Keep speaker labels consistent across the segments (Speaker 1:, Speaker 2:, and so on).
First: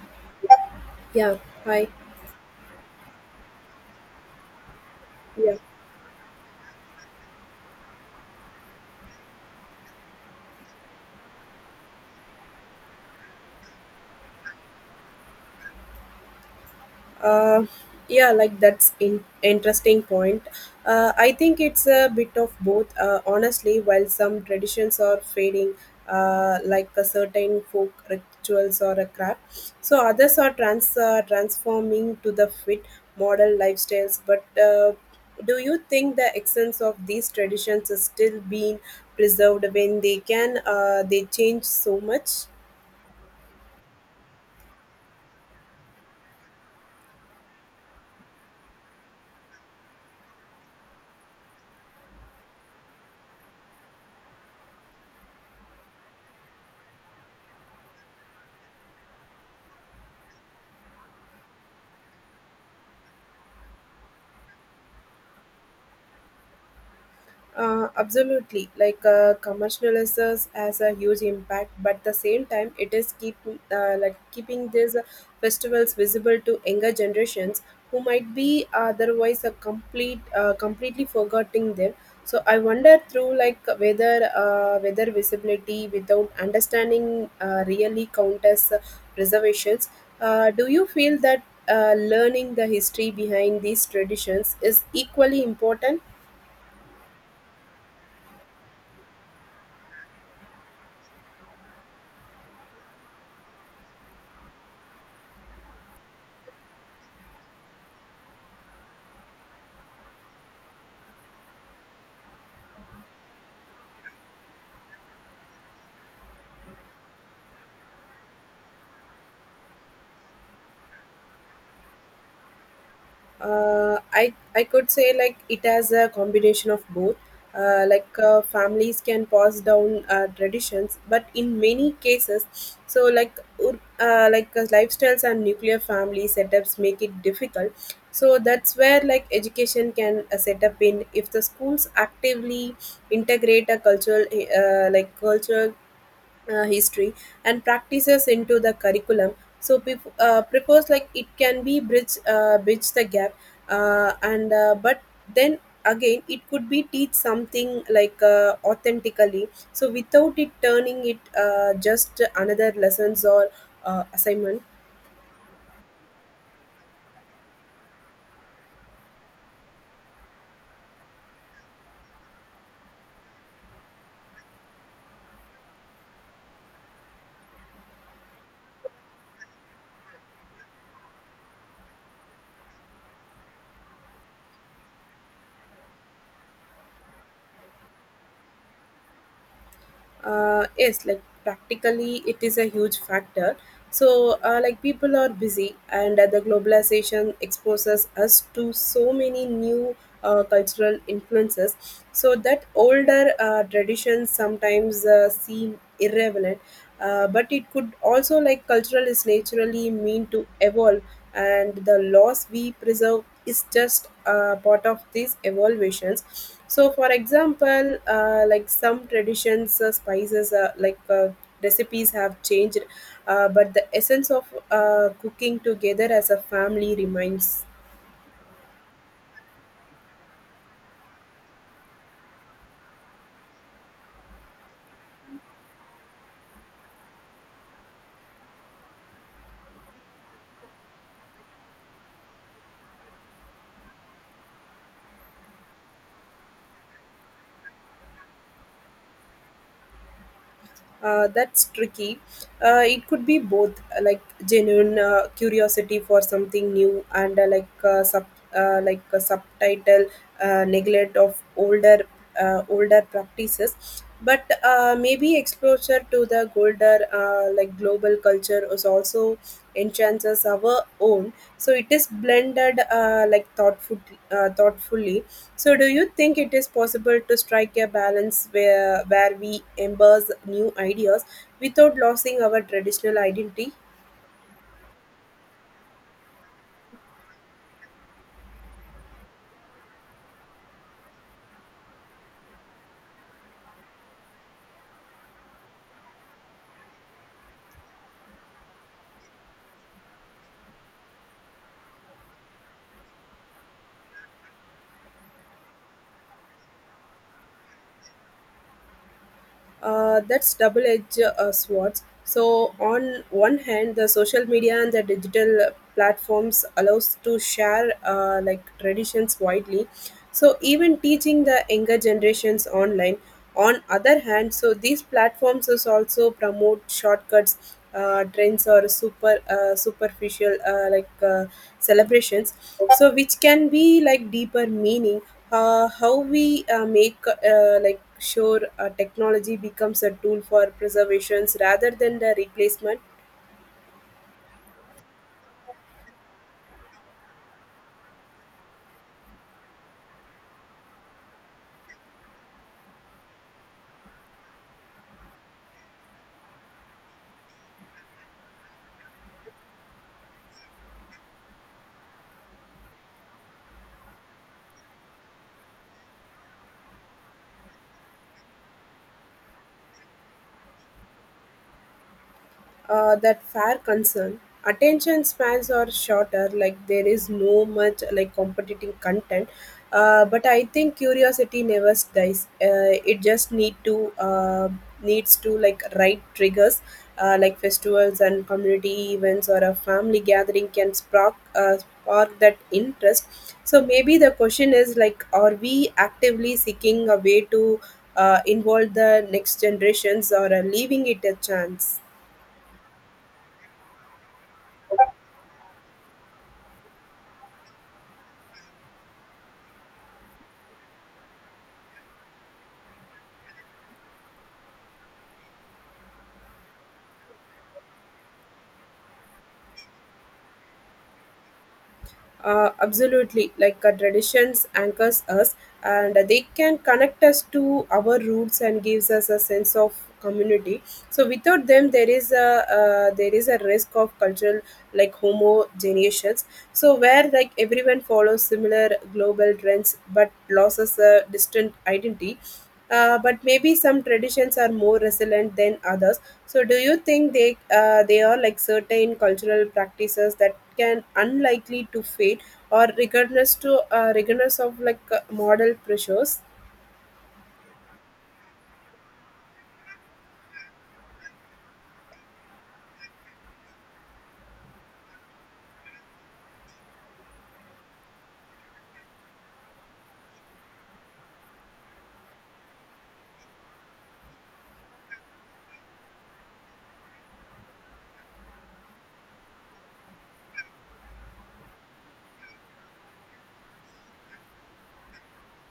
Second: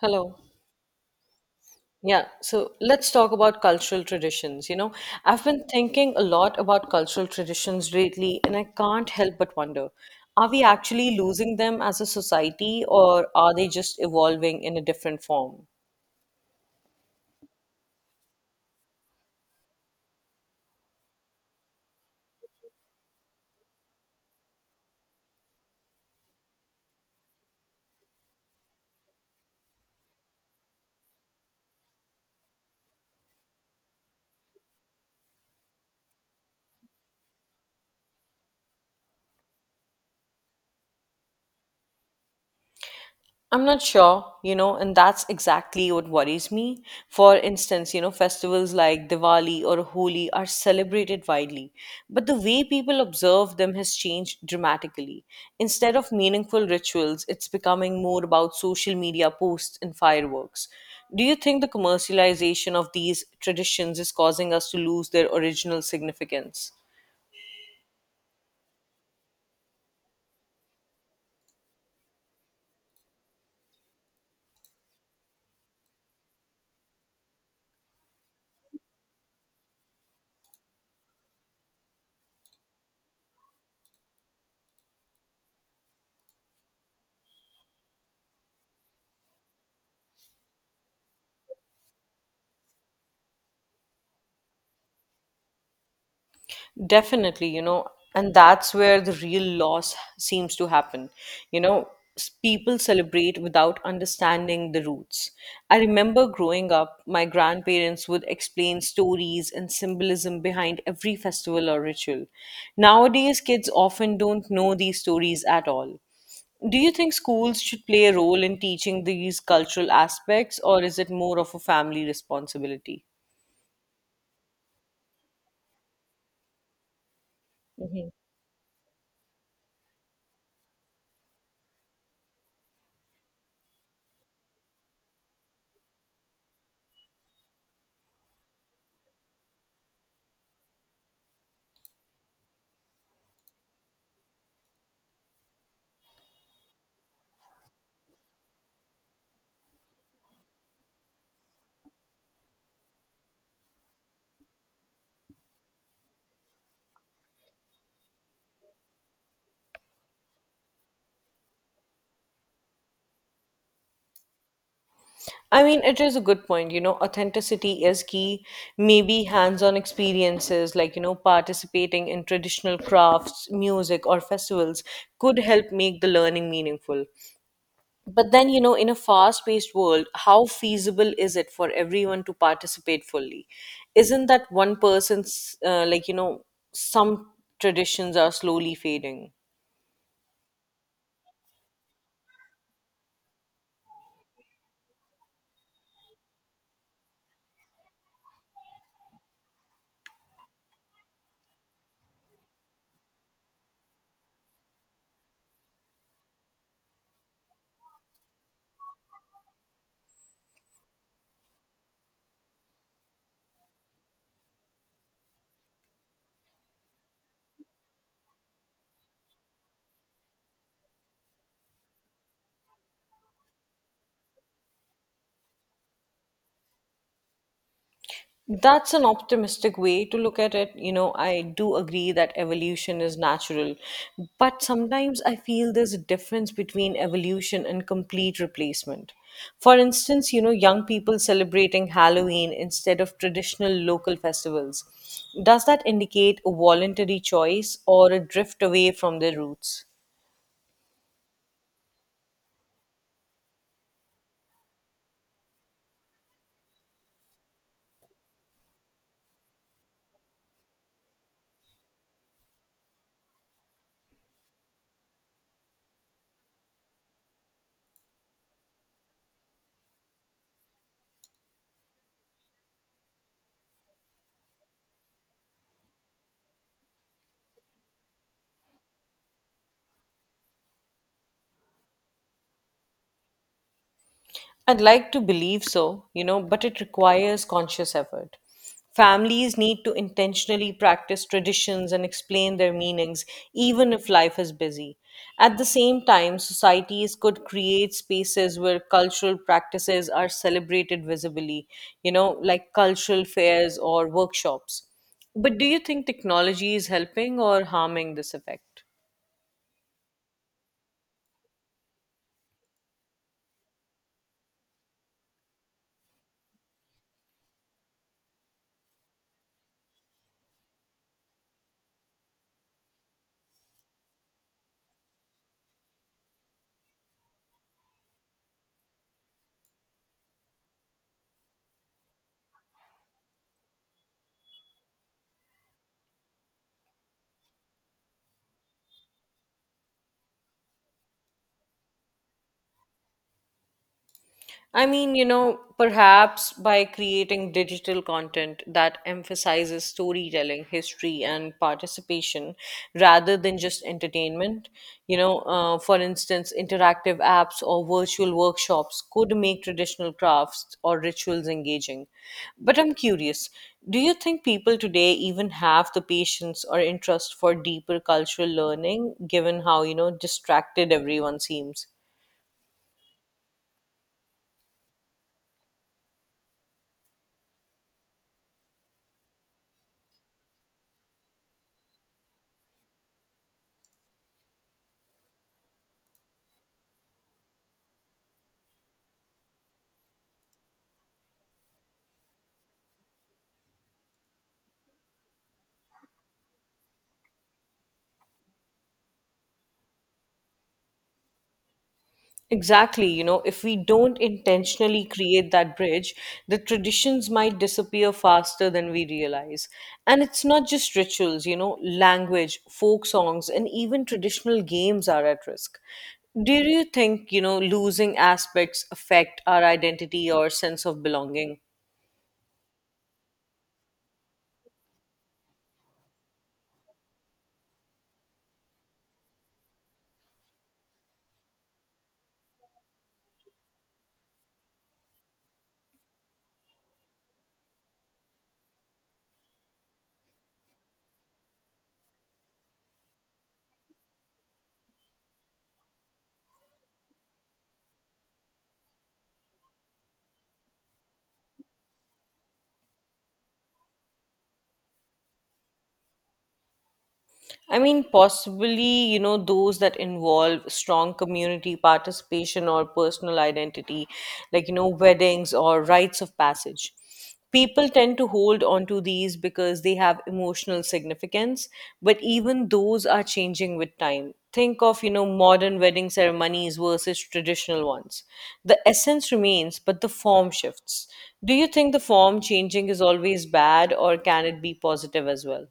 Speaker 1: Hello.
Speaker 2: Yeah, hi.
Speaker 1: Yeah, so let's talk about cultural traditions. I've
Speaker 2: Yeah,
Speaker 1: been thinking a lot about cultural traditions lately, and I can't help but wonder, are we actually losing them as a society, or are they just evolving in a different form?
Speaker 2: uh, yeah. Like that's in interesting point. I think it's a bit of both. Honestly, while some traditions are fading, like a certain folk rituals or a craft, so others are transforming to the fit model lifestyles. But do you think the essence of these traditions is still being preserved when they can? They change so much.
Speaker 1: I'm not sure, you know, and that's exactly what worries me. For instance, you know, festivals like Diwali or Holi are celebrated widely, but the way people observe them has changed dramatically. Instead of meaningful rituals, it's becoming more about social media posts and fireworks. Do you think the commercialization of these traditions is causing us to lose their original significance?
Speaker 2: Absolutely, like commercializers has a huge impact, but at the same time, it is keep like keeping these festivals visible to younger generations who might be otherwise a completely forgetting them. So I wonder through like whether visibility without understanding really count as reservations. Do you feel that learning the history behind these traditions is equally important?
Speaker 1: Definitely, you know, and that's where the real loss seems to happen. You know, People celebrate without understanding the roots. I remember growing up, my grandparents would explain stories and symbolism behind every festival or ritual. Nowadays, kids often don't know these stories at all. Do you think schools should play a role in teaching these cultural aspects, or is it more of a family responsibility?
Speaker 2: I could say like it has a combination of both. Uh,
Speaker 1: Mhm.
Speaker 2: like uh, families can pass down traditions, but in many cases, so like lifestyles and nuclear family setups make it difficult. So that's where like education can set up in if the schools actively integrate a cultural like cultural history and practices into the curriculum so prefers like it can be bridge the gap and but then again it could be teach something like authentically so without it turning it just another lessons or assignment.
Speaker 1: I mean, it is a good point. You know, authenticity is key. Maybe hands on experiences like, you know, participating in traditional crafts, music, or festivals could help make the learning meaningful. But then, you know, in a fast paced world, how feasible is it for everyone to participate fully? Isn't that one person's, like, some traditions are slowly fading?
Speaker 2: Yes, like practically it is a huge factor so like people are busy and the globalization exposes us to so many new cultural influences so that older traditions sometimes seem irrelevant, but it could also like cultural is naturally mean to evolve and the laws we preserve is just part of these evaluations. So for example like some traditions spices, recipes have changed, but the essence of cooking together as a family remains.
Speaker 1: That's an optimistic way to look at it. You know, I do agree that evolution is natural, but sometimes I feel there's a difference between evolution and complete replacement. For instance, you know, young people celebrating Halloween instead of traditional local festivals. Does that indicate a voluntary choice or a drift away from their roots?
Speaker 2: That's tricky. It could be both, like genuine curiosity for something new, and like a subtitle neglect of older practices. But maybe exposure to the older like global culture is also enhances our own. So it is blended like thoughtfully. So, do you think it is possible to strike a balance where we embrace new ideas without losing our traditional identity?
Speaker 1: I'd like to believe so, you know, but it requires conscious effort. Families need to intentionally practice traditions and explain their meanings, even if life is busy. At the same time, societies could create spaces where cultural practices are celebrated visibly, you know, like cultural fairs or workshops. But do you think technology is helping or harming this effect?
Speaker 2: That's double-edged swords. So on one hand, the social media and the digital platforms allows to share like traditions widely. So even teaching the younger generations online. On other hand, so these platforms is also promote shortcuts, trends or superficial celebrations. So which can be like deeper meaning. How we make like sure technology becomes a tool for preservations rather than the replacement.
Speaker 1: I mean, you know, perhaps by creating digital content that emphasizes storytelling, history, and participation rather than just entertainment, for instance, interactive apps or virtual workshops could make traditional crafts or rituals engaging. But I'm curious, do you think people today even have the patience or interest for deeper cultural learning, given how, you know, distracted everyone seems?
Speaker 2: That fair concern. Attention spans are shorter, like there is no much like competitive content. But I think curiosity never dies. It just needs to like right triggers, like festivals and community events or a family gathering can spark that interest. So maybe the question is like, are we actively seeking a way to involve the next generations or leaving it a chance?
Speaker 1: Exactly. You know, if we don't intentionally create that bridge, the traditions might disappear faster than we realize. And it's not just rituals, you know, language, folk songs, and even traditional games are at risk. Do you think, you know, losing aspects affect our identity or sense of belonging?
Speaker 2: Absolutely, like traditions anchors us, and they can connect us to our roots and gives us a sense of community. So without them, there is a risk of cultural like homogeneous. So where like everyone follows similar global trends but loses a distinct identity. But maybe some traditions are more resilient than others. So do you think they are like certain cultural practices that can unlikely to fade or regardless of like model pressures?
Speaker 1: I mean, possibly, you know, those that involve strong community participation or personal identity, like, you know, weddings or rites of passage. People tend to hold on to these because they have emotional significance, but even those are changing with time. Think of, you know, modern wedding ceremonies versus traditional ones. The essence remains, but the form shifts. Do you think the form changing is always bad, or can it be positive as well?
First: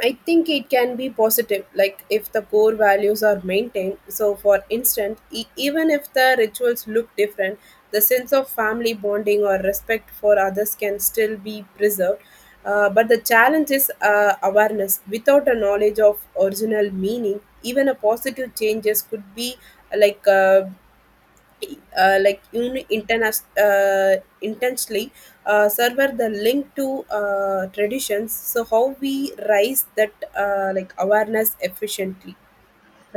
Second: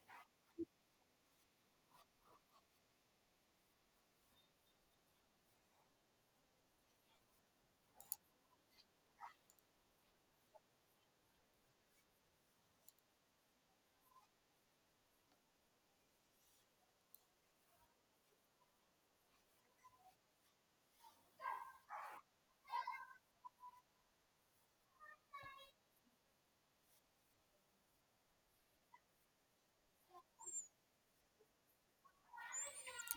Speaker 2: I think it can be positive, like if the core values are maintained. So, for instance, even if the rituals look different, the sense of family bonding or respect for others can still be preserved. But the challenge is awareness. Without a knowledge of original meaning, even a positive changes could be uh, like uh, intensely server the link to traditions, so how we raise that like awareness efficiently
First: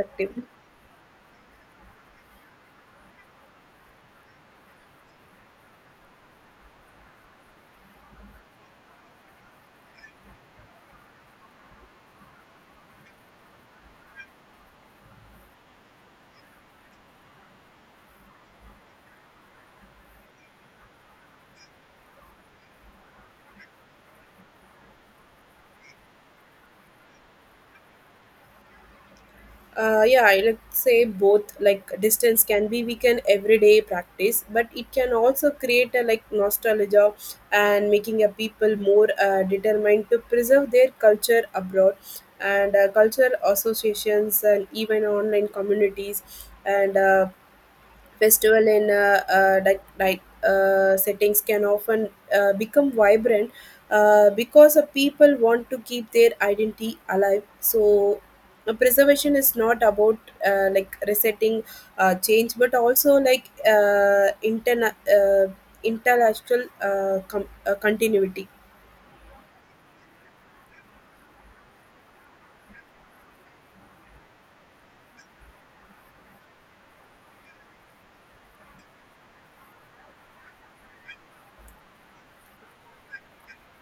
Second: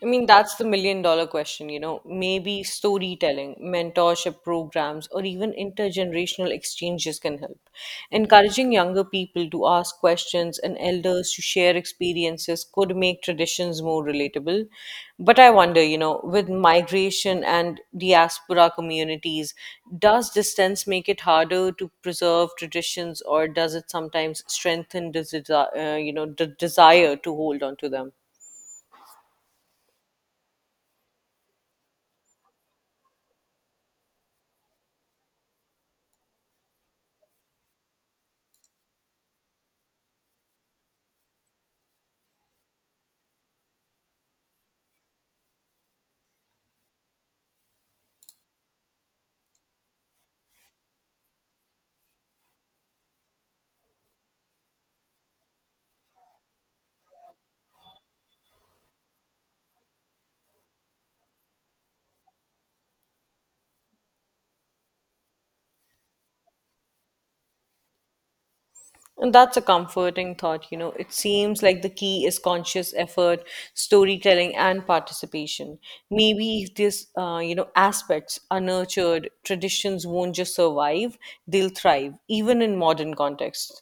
Speaker 1: I mean, that's the million dollar question, you know. Maybe storytelling, mentorship programs, or even intergenerational exchanges can help. Encouraging younger people to ask questions and elders to share experiences could make traditions more relatable. But I wonder, you know, with migration and diaspora communities, does distance make it harder to preserve traditions or does it sometimes strengthen you know, the desire to hold on to them?
Speaker 2: Yeah, I like say both like distance can be we can everyday practice but it can also create a like nostalgia and making a people more determined to preserve their culture abroad and culture associations and even online communities and festival in settings can often become vibrant because the people want to keep their identity alive. So, preservation is not about like resetting change, but also like intellectual continuity.
Speaker 1: And that's a comforting thought, you know. It seems like the key is conscious effort, storytelling, and participation. Maybe if you know, aspects are nurtured, traditions won't just survive; they'll thrive, even in modern contexts.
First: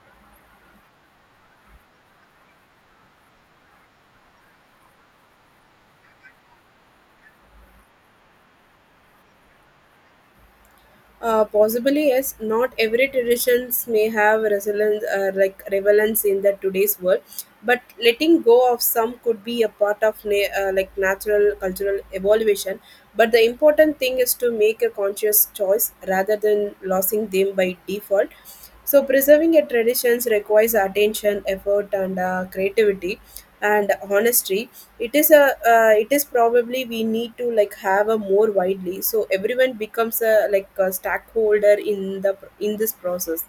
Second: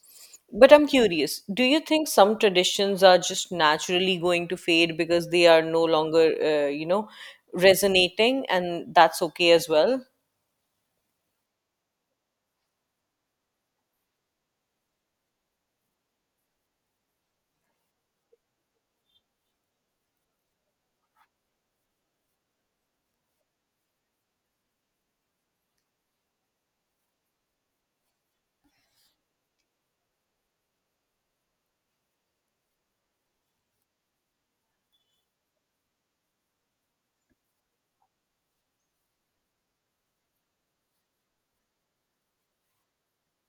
Speaker 1: But I'm curious: Do you think some traditions are just naturally going to fade because they are no longer, you know, resonating, and that's okay as well?
Speaker 2: Possibly yes. Not every traditions may have resonance, like relevance in the today's world, but letting go of some could be a part of like natural cultural evolution. But the important thing is to make a conscious choice rather than losing them by default, so preserving a traditions requires attention effort and creativity and honesty. It is a it is probably we need to like have a more widely so everyone becomes a like a stakeholder in the in this process.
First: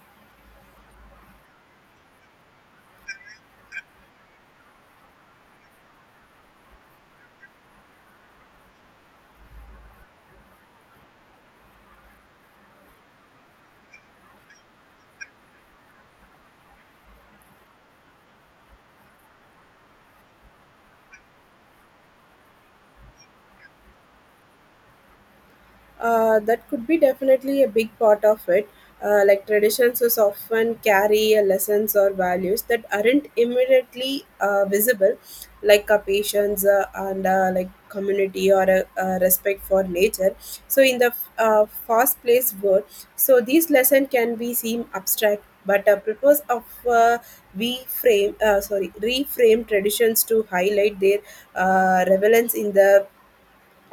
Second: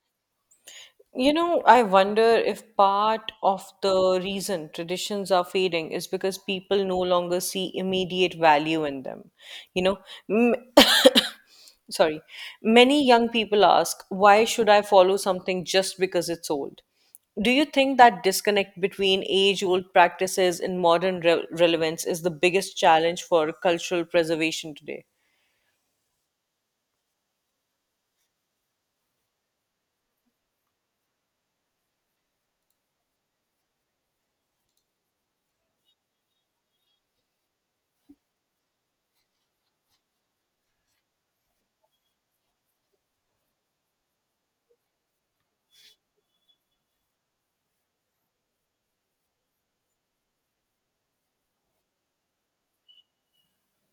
Speaker 1: You know, I wonder if part of the reason traditions are fading is because people no longer see immediate value in them. You know, m- sorry, many young people ask, why should I follow something just because it's old? Do you think that disconnect between age old practices and modern relevance is the biggest challenge for cultural preservation today?
Speaker 2: That could be definitely a big part of it. Like traditions is often carry a lessons or values that aren't immediately visible, like a patience and like community or a respect for nature. So in the fast-paced world, so these lessons can be seem abstract, but a purpose of uh, reframe traditions to highlight their relevance in the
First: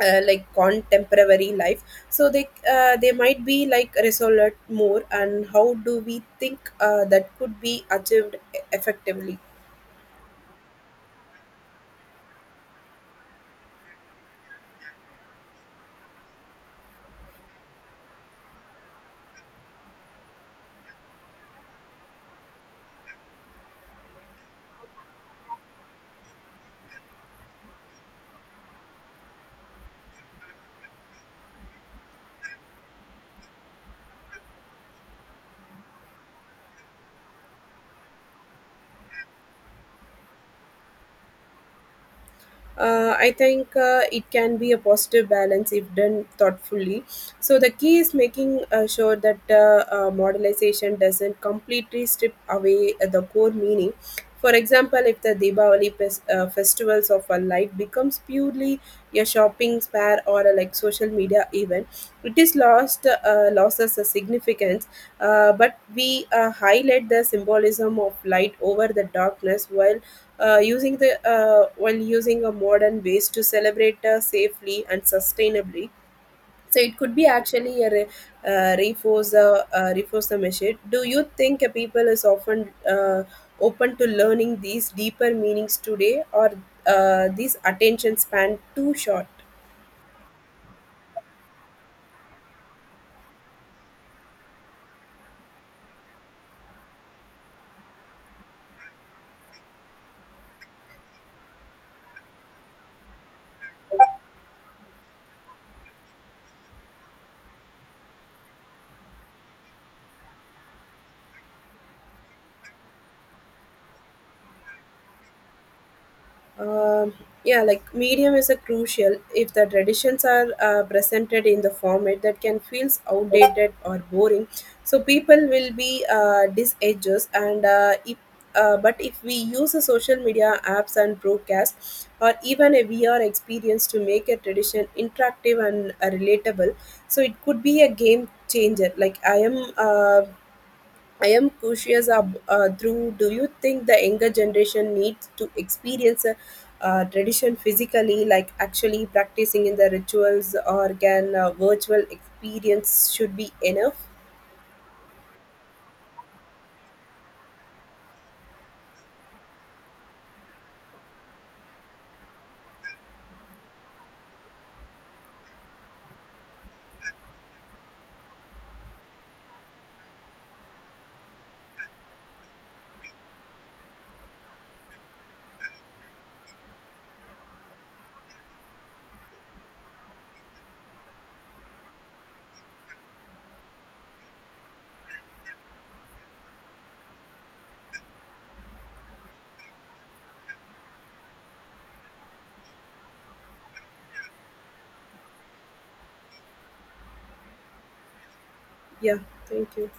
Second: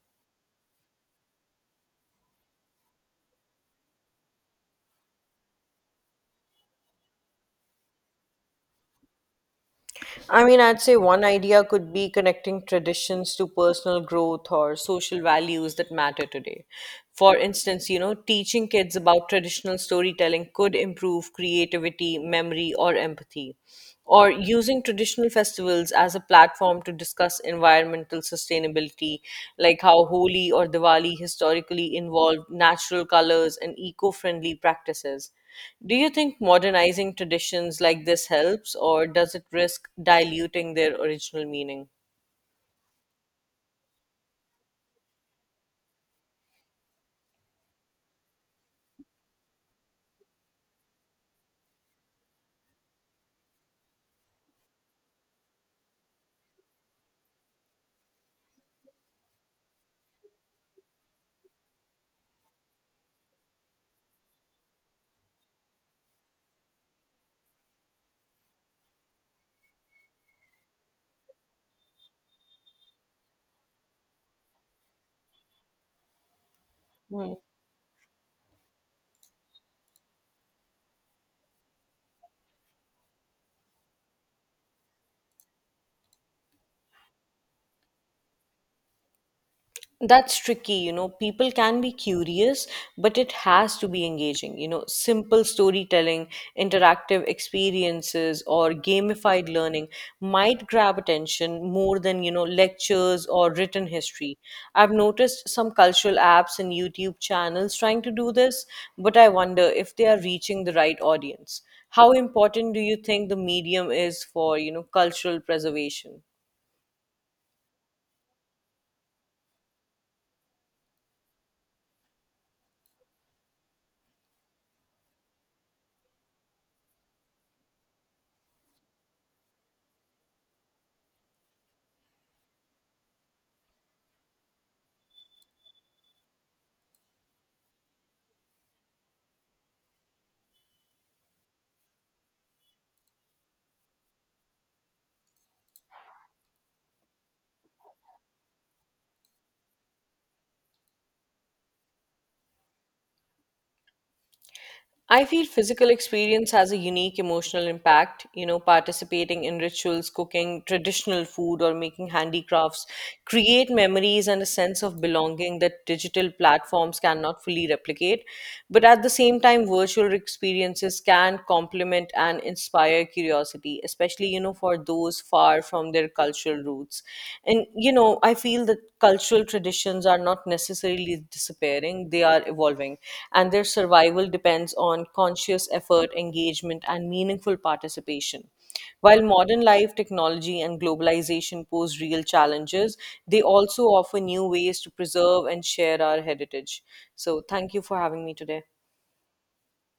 Speaker 2: like contemporary life, so they might be like resolute more. And how do we think that could be achieved effectively?
Speaker 1: I mean, I'd say one idea could be connecting traditions to personal growth or social values that matter today. For instance, you know, teaching kids about traditional storytelling could improve creativity, memory, or empathy. Or using traditional festivals as a platform to discuss environmental sustainability, like how Holi or Diwali historically involved natural colors and eco friendly practices. Do you think modernizing traditions like this helps, or does it risk diluting their original meaning?
Speaker 2: I think it can be a positive balance if done thoughtfully. So the key is making sure that modelization doesn't completely strip away the core meaning. For example, if the Deepavali festivals of a light becomes purely a shopping spare or a like social media event, it is lost loses a significance. But we highlight the symbolism of light over the darkness while using the while using a modern ways to celebrate safely and sustainably, so it could be
Speaker 1: Hmm.
Speaker 2: actually a re, reinforce the message. Do you think a people is often open to learning these deeper meanings today or these attention span too short?
Speaker 1: That's tricky, you know. People can be curious, but it has to be engaging. You know, simple storytelling, interactive experiences, or gamified learning might grab attention more than, you know, lectures or written history. I've noticed some cultural apps and YouTube channels trying to do this, but I wonder if they are reaching the right audience. How important do you think the medium is for, you know, cultural preservation?
Speaker 2: Um, yeah, like medium is a crucial if the traditions are presented in the format that can feels outdated or boring. So people will be disedges and if but if we use a social media apps and broadcast or even a VR experience to make a tradition interactive and relatable, so it could be a game changer. I am curious, Drew, do you think the younger generation needs to experience a tradition physically, like actually practicing in the rituals, or can virtual experience should be enough?
Speaker 1: I feel physical experience has a unique emotional impact. You know, participating in rituals, cooking traditional food, or making handicrafts create memories and a sense of belonging that digital platforms cannot fully replicate. But at the same time, virtual experiences can complement and inspire curiosity, especially, you know, for those far from their cultural roots. And you know, I feel that cultural traditions are not necessarily disappearing, they are evolving, and their survival depends on conscious effort, engagement, and meaningful participation. While modern life, technology, and globalization pose real challenges, they also offer new ways to preserve and share our heritage. So, thank you for having me today.
Speaker 2: Yeah, thank you.